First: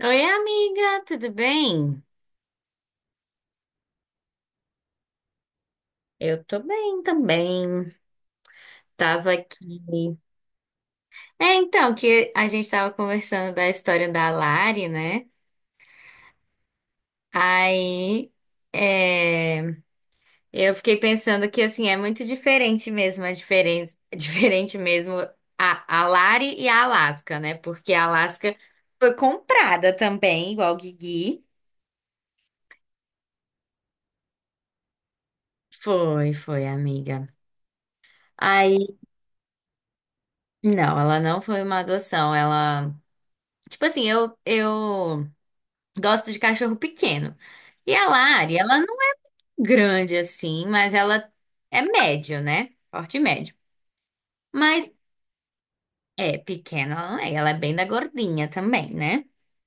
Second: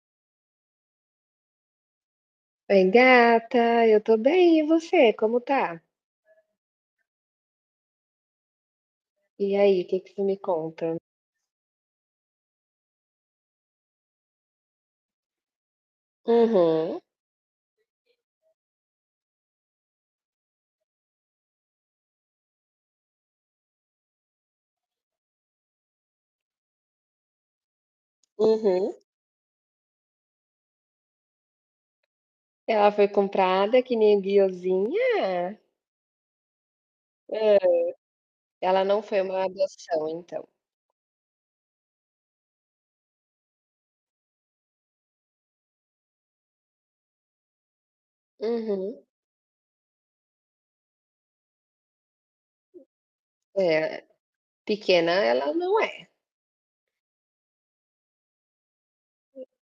Oi, amiga, tudo bem? Oi, gata, eu tô bem, e você, como tá? Eu tô bem também. Tava E aí, o que que aqui. você me conta? É, então, que a gente tava conversando da história da Lari, né? Uhum, Aí, é, eu fiquei pensando que, assim, é muito diferente mesmo, a diferença, diferente mesmo a Lari e a Alaska, né? Porque a Alaska uhum. foi comprada também, igual o Gigi. Ela foi comprada que nem guiozinha? Foi, foi, amiga. Ah, ela Aí, não foi uma adoção, então. não, ela não foi uma adoção, ela. Tipo assim, eu gosto de cachorro pequeno. E a Lari, ela não Uhum. é grande assim, mas ela é médio, né? Porte médio. É, Mas pequena ela não é, é pequena, ela não é. Ela é bem da gordinha também, né?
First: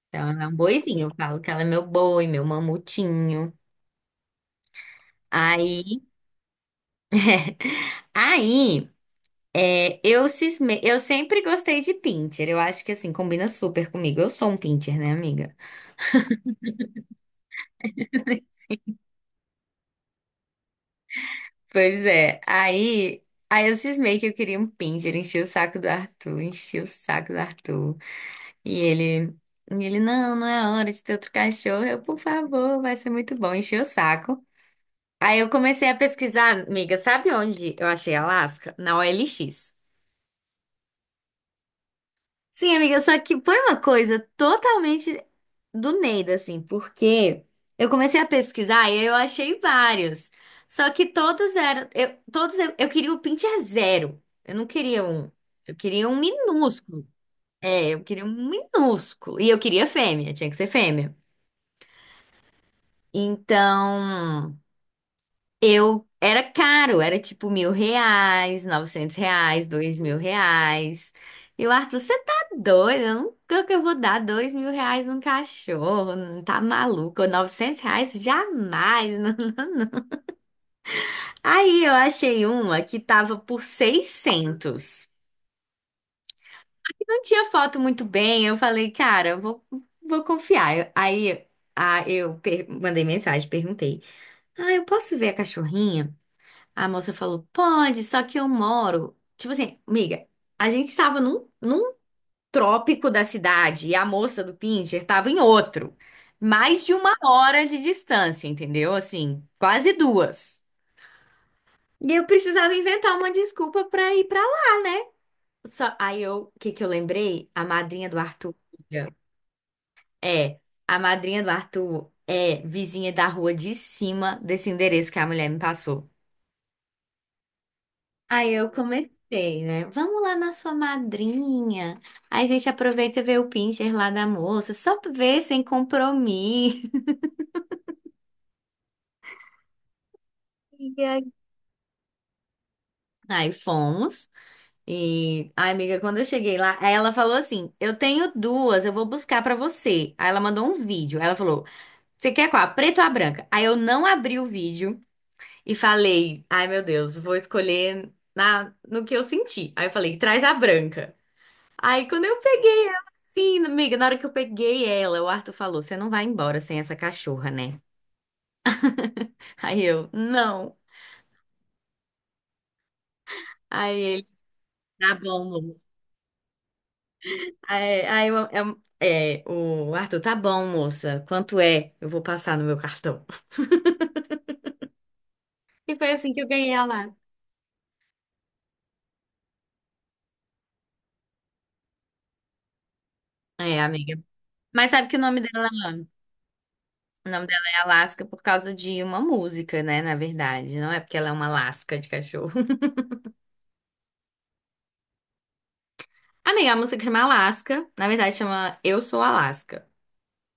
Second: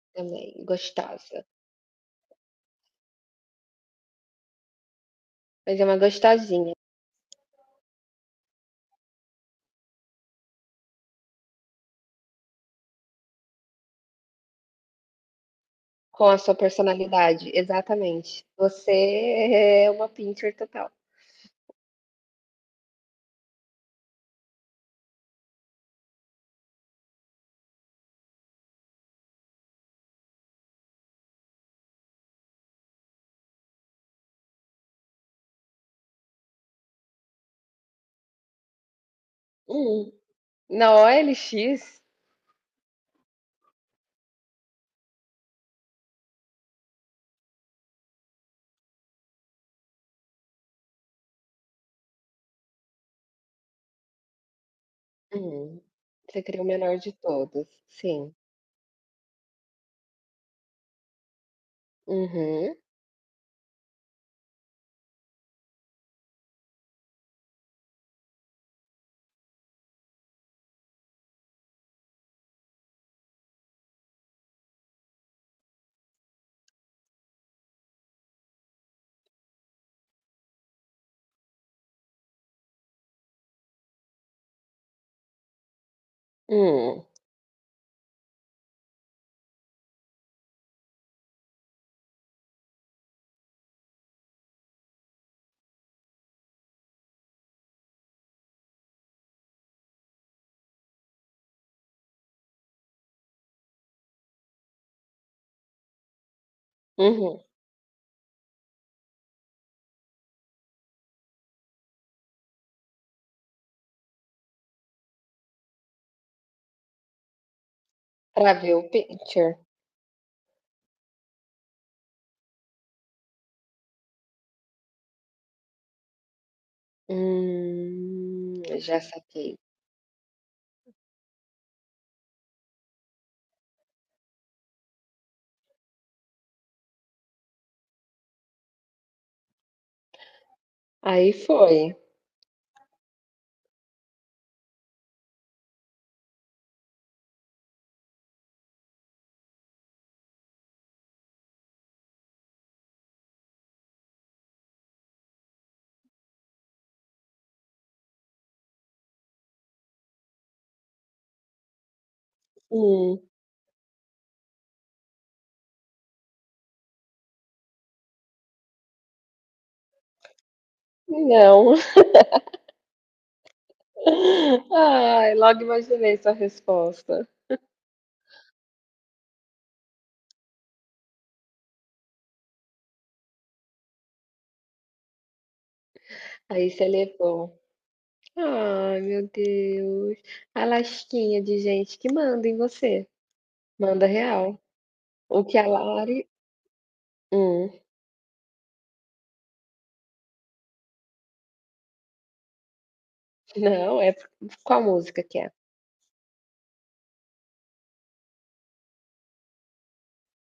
Então ela é também, um boizinho. Eu falo gostosa. que ela é meu boi, meu mamutinho. Mas é uma Aí, gostosinha, aí eu sempre gostei de pinter. Eu acho que assim, combina super comigo. Eu sou um pinter, né, amiga? com a sua personalidade, exatamente. Você é uma pincher total. Pois é. Aí, aí eu cismei que eu queria um Pinscher, enchi o saco do Arthur, enchi o saco do Arthur. E ele, e ele, não, não é hora de ter outro cachorro. Eu, por favor, vai ser muito bom. Enchi o saco. Aí eu comecei a pesquisar, amiga, sabe onde eu achei Alasca? Na OLX. Hum. Na OLX, Sim, amiga, só que foi uma coisa totalmente do Neida, assim, porque eu comecei a pesquisar e eu achei vários. Só que todos eram. Eu queria o pincher zero. Eu não queria um. Eu hum, queria um você criou o menor minúsculo. de todos, É, eu queria sim. um minúsculo. E eu queria fêmea, tinha que ser fêmea. Uhum. Então. Eu era caro, era tipo R$ 1.000, R$ 900, R$ 2.000. E o Arthur, você tá doido? Eu nunca que eu vou dar R$ 2.000 num cachorro, não tá maluco? R$ 900? Jamais. Não. Aí eu achei uma que tava por 600. Hum. Não tinha foto muito bem, eu falei, cara, eu vou confiar. Aí mandei mensagem, perguntei, ah, eu posso ver a cachorrinha? A moça falou, pode, só que eu moro. Tipo assim, miga, a gente tava num trópico da cidade e a moça do Pincher tava em outro. Mais de uma Uhum. hora de distância, entendeu? Assim, quase duas. E eu precisava inventar uma desculpa pra ir pra lá, né? Só, aí eu, o que que eu lembrei? A madrinha do Pra Arthur. ver o Miga, picture. é, a madrinha do Arthur é vizinha da rua de cima desse endereço que a mulher me passou. Aí eu Já saquei. comecei, né? Vamos lá na sua madrinha. Aí a gente aproveita e vê o pincher lá da moça, só pra ver sem compromisso. E aí? Aí foi. Aí fomos. E a amiga, quando eu cheguei lá, aí ela falou assim: Eu tenho duas, eu vou buscar pra você. Aí ela mandou um vídeo. Aí ela falou: Você quer qual? A preta ou a branca? Aí eu não abri o vídeo e falei: Ai meu Deus, vou escolher na, no que eu senti. Aí eu falei: Traz a branca. Aí quando eu peguei ela, Hum, sim, amiga, na hora que eu peguei ela, o Arthur falou: Você não vai embora sem essa cachorra, né? Aí eu, não. não. Aí ele, tá Ai, bom, logo moça. imaginei sua resposta. Aí, o Arthur, tá bom, moça. Quanto é? Eu vou passar no meu cartão. E foi assim que eu Aí ganhei a você Alaska. levou. Ai, meu Deus. A lasquinha de gente que manda em você. É, Manda amiga. real. Mas sabe que O que a Lari o nome dela hum, é Alaska por causa de uma música, né? Na verdade, não é porque ela é uma Alaska de cachorro. não, é qual música que é? Amiga, a música chama Alaska, na verdade chama Eu Sou Alaska.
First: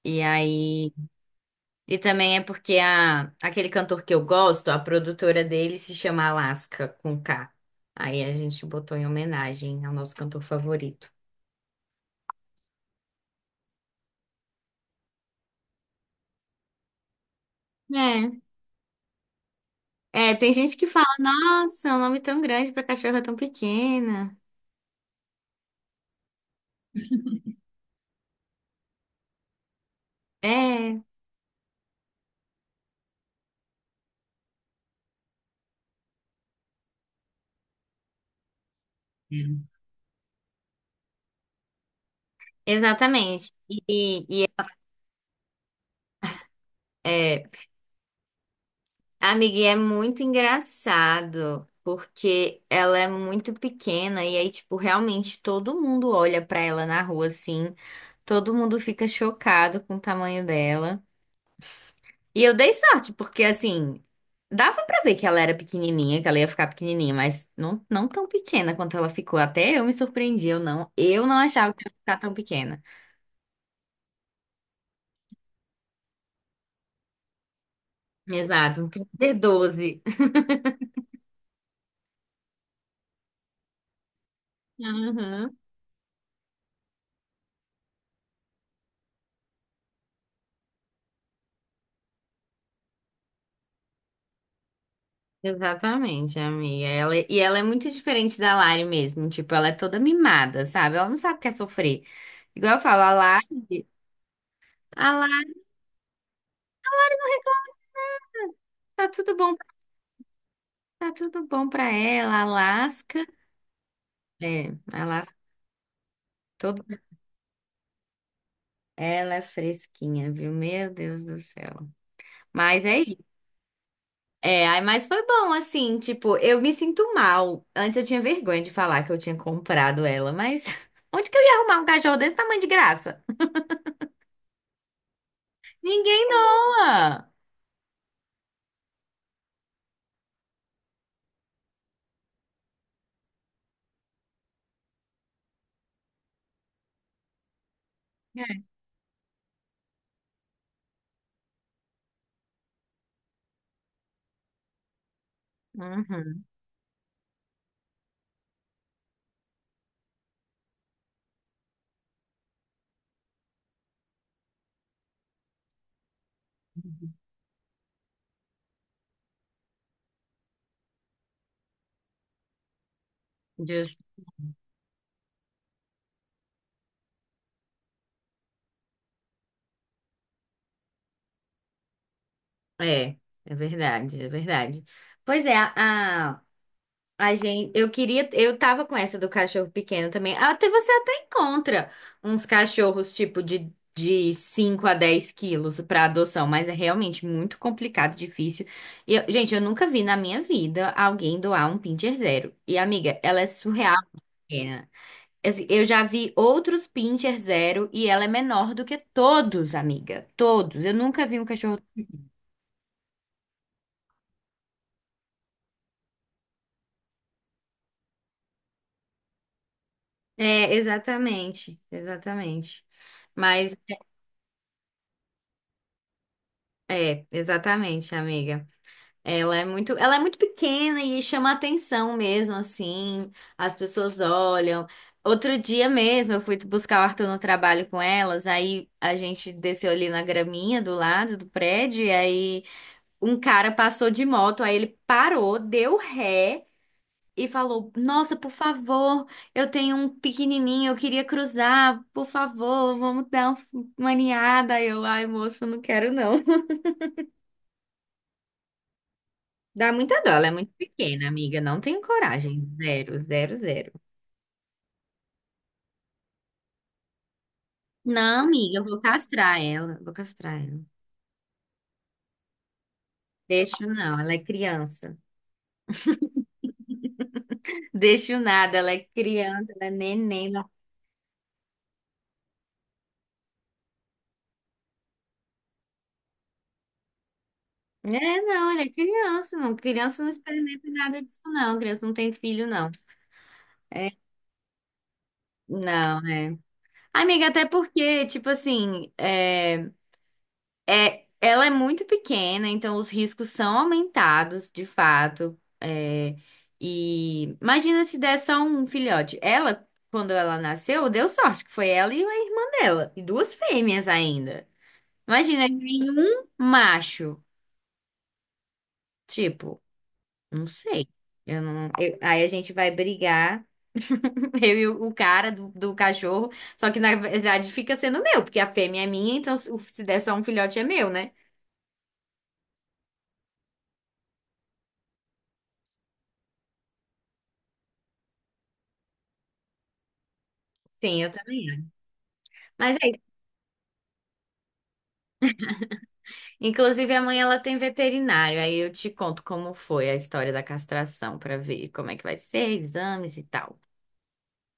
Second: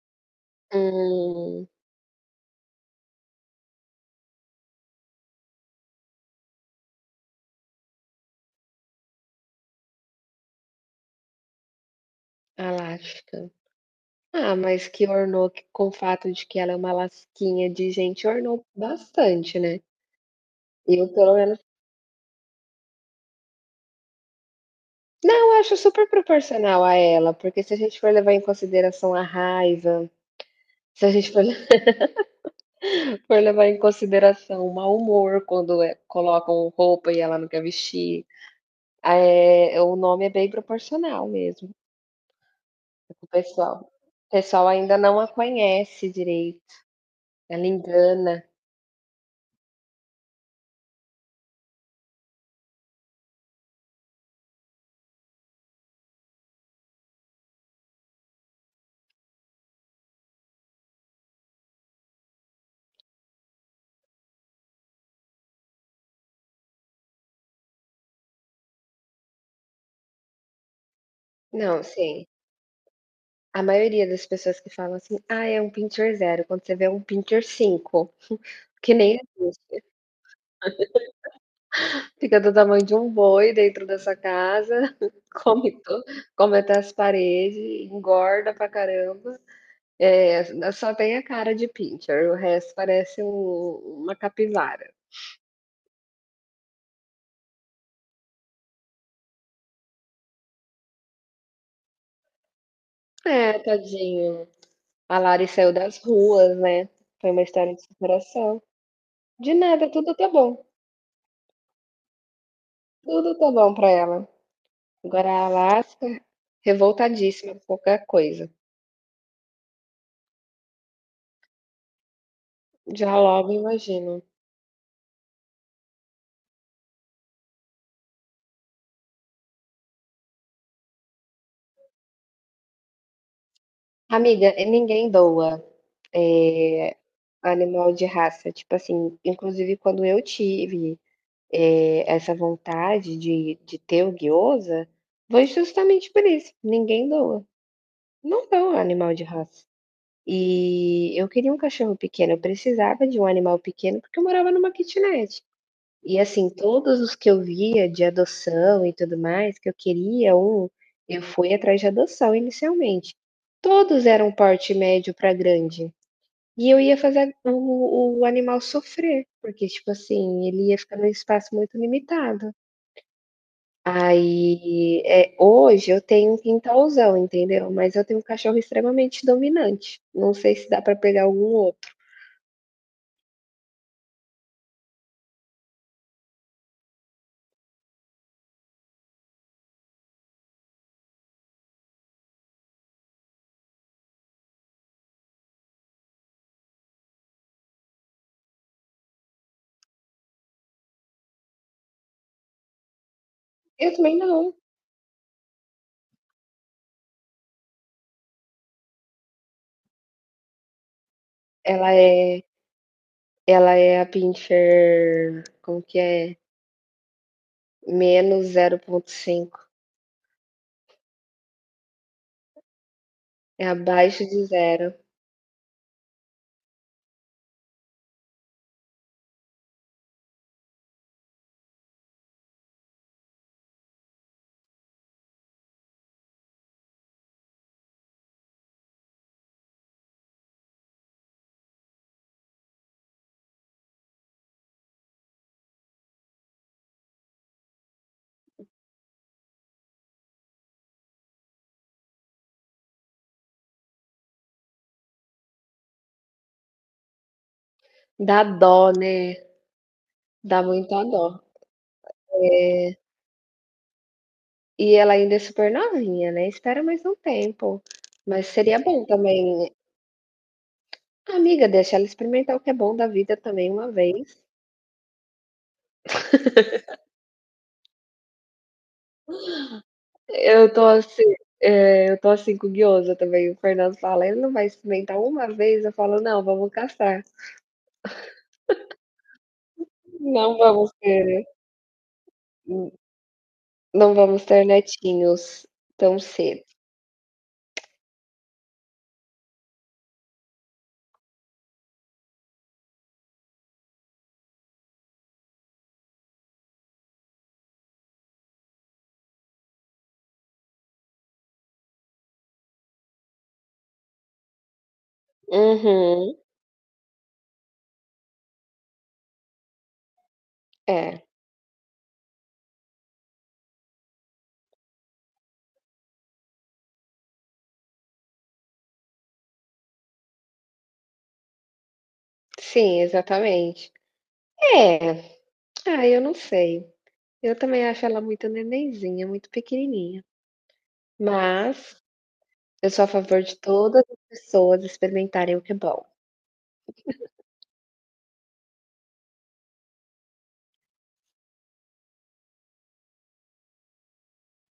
E aí. Hum, E também é porque a, aquele cantor que eu gosto, a produtora dele se chama Alaska com K. Aí a gente botou em homenagem ao nosso cantor favorito. a Ah, mas que ornou que com o fato de que ela é uma lasquinha de gente, ornou bastante, né? É, é, tem gente que fala, Eu pelo menos nossa, é um nome tão grande pra cachorra tão pequena. não, eu acho super proporcional a ela, porque se a gente for levar em consideração a raiva, É, se a gente for for levar em consideração o mau humor quando, colocam roupa e ela não quer vestir, o nome é bem proporcional mesmo, o exatamente. pessoal. E, O e pessoal ainda não a conhece direito, é, ela engana. amiga, e é muito engraçado porque ela é muito pequena e aí, tipo, realmente todo mundo olha pra ela na rua assim. Todo mundo fica chocado com o tamanho dela. E eu dei sorte, porque assim, dava pra ver que ela era pequenininha, que ela ia ficar pequenininha, mas não, não tão pequena quanto ela ficou. Até eu me surpreendi, eu não achava Não, que ela ia ficar sim. tão pequena. A maioria das pessoas que falam assim: "Ah, é um pincher zero. Quando você vê é um pincher 5, Exato, um que nem existe. D12. Fica do tamanho de um boi dentro da sua casa, Uhum. come to come até as paredes, engorda pra caramba. É, só tem a cara de pincher, o resto parece uma capivara. Exatamente, amiga. Ela, e ela é muito diferente da Lari mesmo. Tipo, ela é toda mimada, sabe? Ela não sabe o que é sofrer. Igual eu falo, É, tadinho. a A Lari Lari saiu das ruas, né, foi uma história de superação. tá tudo bom, De nada, tá tudo bom pra ela, a Alaska. tudo tá bom pra ela. É, ela, Agora a Alaska, todo... revoltadíssima com qualquer coisa. ela é fresquinha, viu? Meu Deus do céu. Mas é Já isso. logo imagino. É, aí, mas foi bom, assim, tipo, eu me sinto mal. Antes eu tinha vergonha de falar que eu tinha comprado ela, mas onde que eu ia arrumar um cachorro desse tamanho de graça? Amiga, e ninguém doa Ninguém é, doa! animal de raça. Tipo assim, inclusive quando eu tive essa vontade de ter o guiosa, foi justamente por isso. Ninguém doa. Não É. doa animal de raça. E eu queria um cachorro pequeno. Eu precisava de um animal pequeno porque eu morava numa kitnet. E Uhum, assim, todos os que eu via de adoção e tudo mais, que eu queria um, eu fui atrás de adoção inicialmente. Todos eram porte médio para grande, e eu ia fazer o animal sofrer, porque, tipo assim, ele ia ficar num espaço muito limitado. justo. Aí, hoje eu tenho um quintalzão, entendeu, mas eu tenho um cachorro extremamente dominante, não sei se dá para pegar algum outro. É, é verdade, é verdade. Pois é, a gente, eu queria, eu tava com essa do cachorro pequeno também. Até você até encontra uns cachorros tipo de 5 a 10 quilos pra adoção, mas é realmente muito complicado, difícil. Gente, eu nunca vi na minha vida alguém doar um pincher zero. E amiga, ela é surreal, Eu também não. pequena. Assim, eu já vi outros pincher zero e ela é menor do que todos, amiga. Todos. Eu nunca vi um cachorro. Ela é ela é a Pinscher como que é? -0,5, É, exatamente, exatamente. é Mas abaixo de zero. é, exatamente, amiga. Ela é muito pequena e chama atenção mesmo, assim. As pessoas olham. Outro dia mesmo, eu fui buscar o Arthur no trabalho com elas, aí a gente desceu ali na graminha do lado do prédio, e aí um cara passou de moto, aí ele parou, deu ré e falou: Nossa, por favor, eu tenho um pequenininho, eu queria cruzar, por favor, vamos dar uma aninhada. Aí eu, ai, moço, não quero não. Dá dó, né? Dá muita dó, ela é Dá muito muita dó. pequena, amiga. Não tenho coragem. É, Zero, zero, zero. e ela ainda é super novinha, né, espera mais um tempo, Não, mas amiga, seria eu vou bom castrar também, ela. Vou castrar ela. amiga, deixa ela experimentar o que é bom da vida também Deixo uma não, ela é vez. criança. Deixo nada, ela é criança, ela é neném. Eu tô assim eu tô assim com o guiosa também, o Fernando fala: "Ele não vai experimentar uma vez?", eu falo: "Não, vamos castrar, É, não, ela é criança, não. Criança não não experimenta vamos nada disso, ter não. Criança não tem filho, não. É, netinhos tão não, é. cedo". Amiga, até porque, tipo assim, é. É, ela é muito pequena, então os riscos são aumentados, de fato. É, e imagina se der só um filhote. Ela, quando ela nasceu, deu sorte, que foi ela e a irmã dela, e duas fêmeas ainda. Imagina, Uhum. nenhum macho. Tipo, não sei. É, Eu não, aí a gente vai brigar, eu e o cara do cachorro, só que na verdade fica sendo meu, porque a fêmea é minha, então se der só um filhote é meu, né? sim, exatamente. É. Ah, eu não sei. Eu também acho ela muito nenenzinha, muito pequenininha. Sim, eu também acho. Mas eu Mas sou a é, favor de todas as pessoas experimentarem o que é bom. inclusive, amanhã ela tem veterinário, aí eu te conto como foi a história da castração para ver como é que vai ser, exames e tal.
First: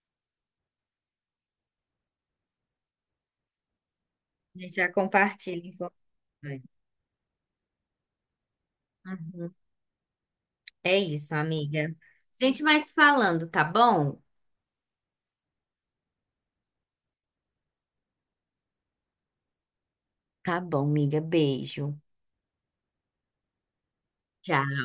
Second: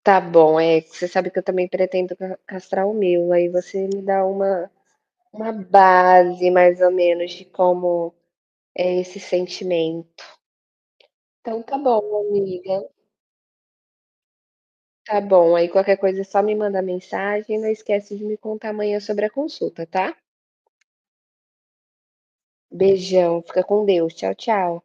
Tá bom, é, você sabe que eu também pretendo ca castrar o meu, aí você me dá A uma gente já uma compartilha informações. base mais ou menos de como é esse Uhum. sentimento. É isso, Então tá amiga. bom, Gente, amiga. mais falando, tá bom? Tá bom, aí qualquer coisa é só me mandar mensagem, não esquece de me contar amanhã sobre a consulta, tá? Tá bom, amiga. Beijo. Beijão, fica com Deus. Tchau, Tchau. tchau.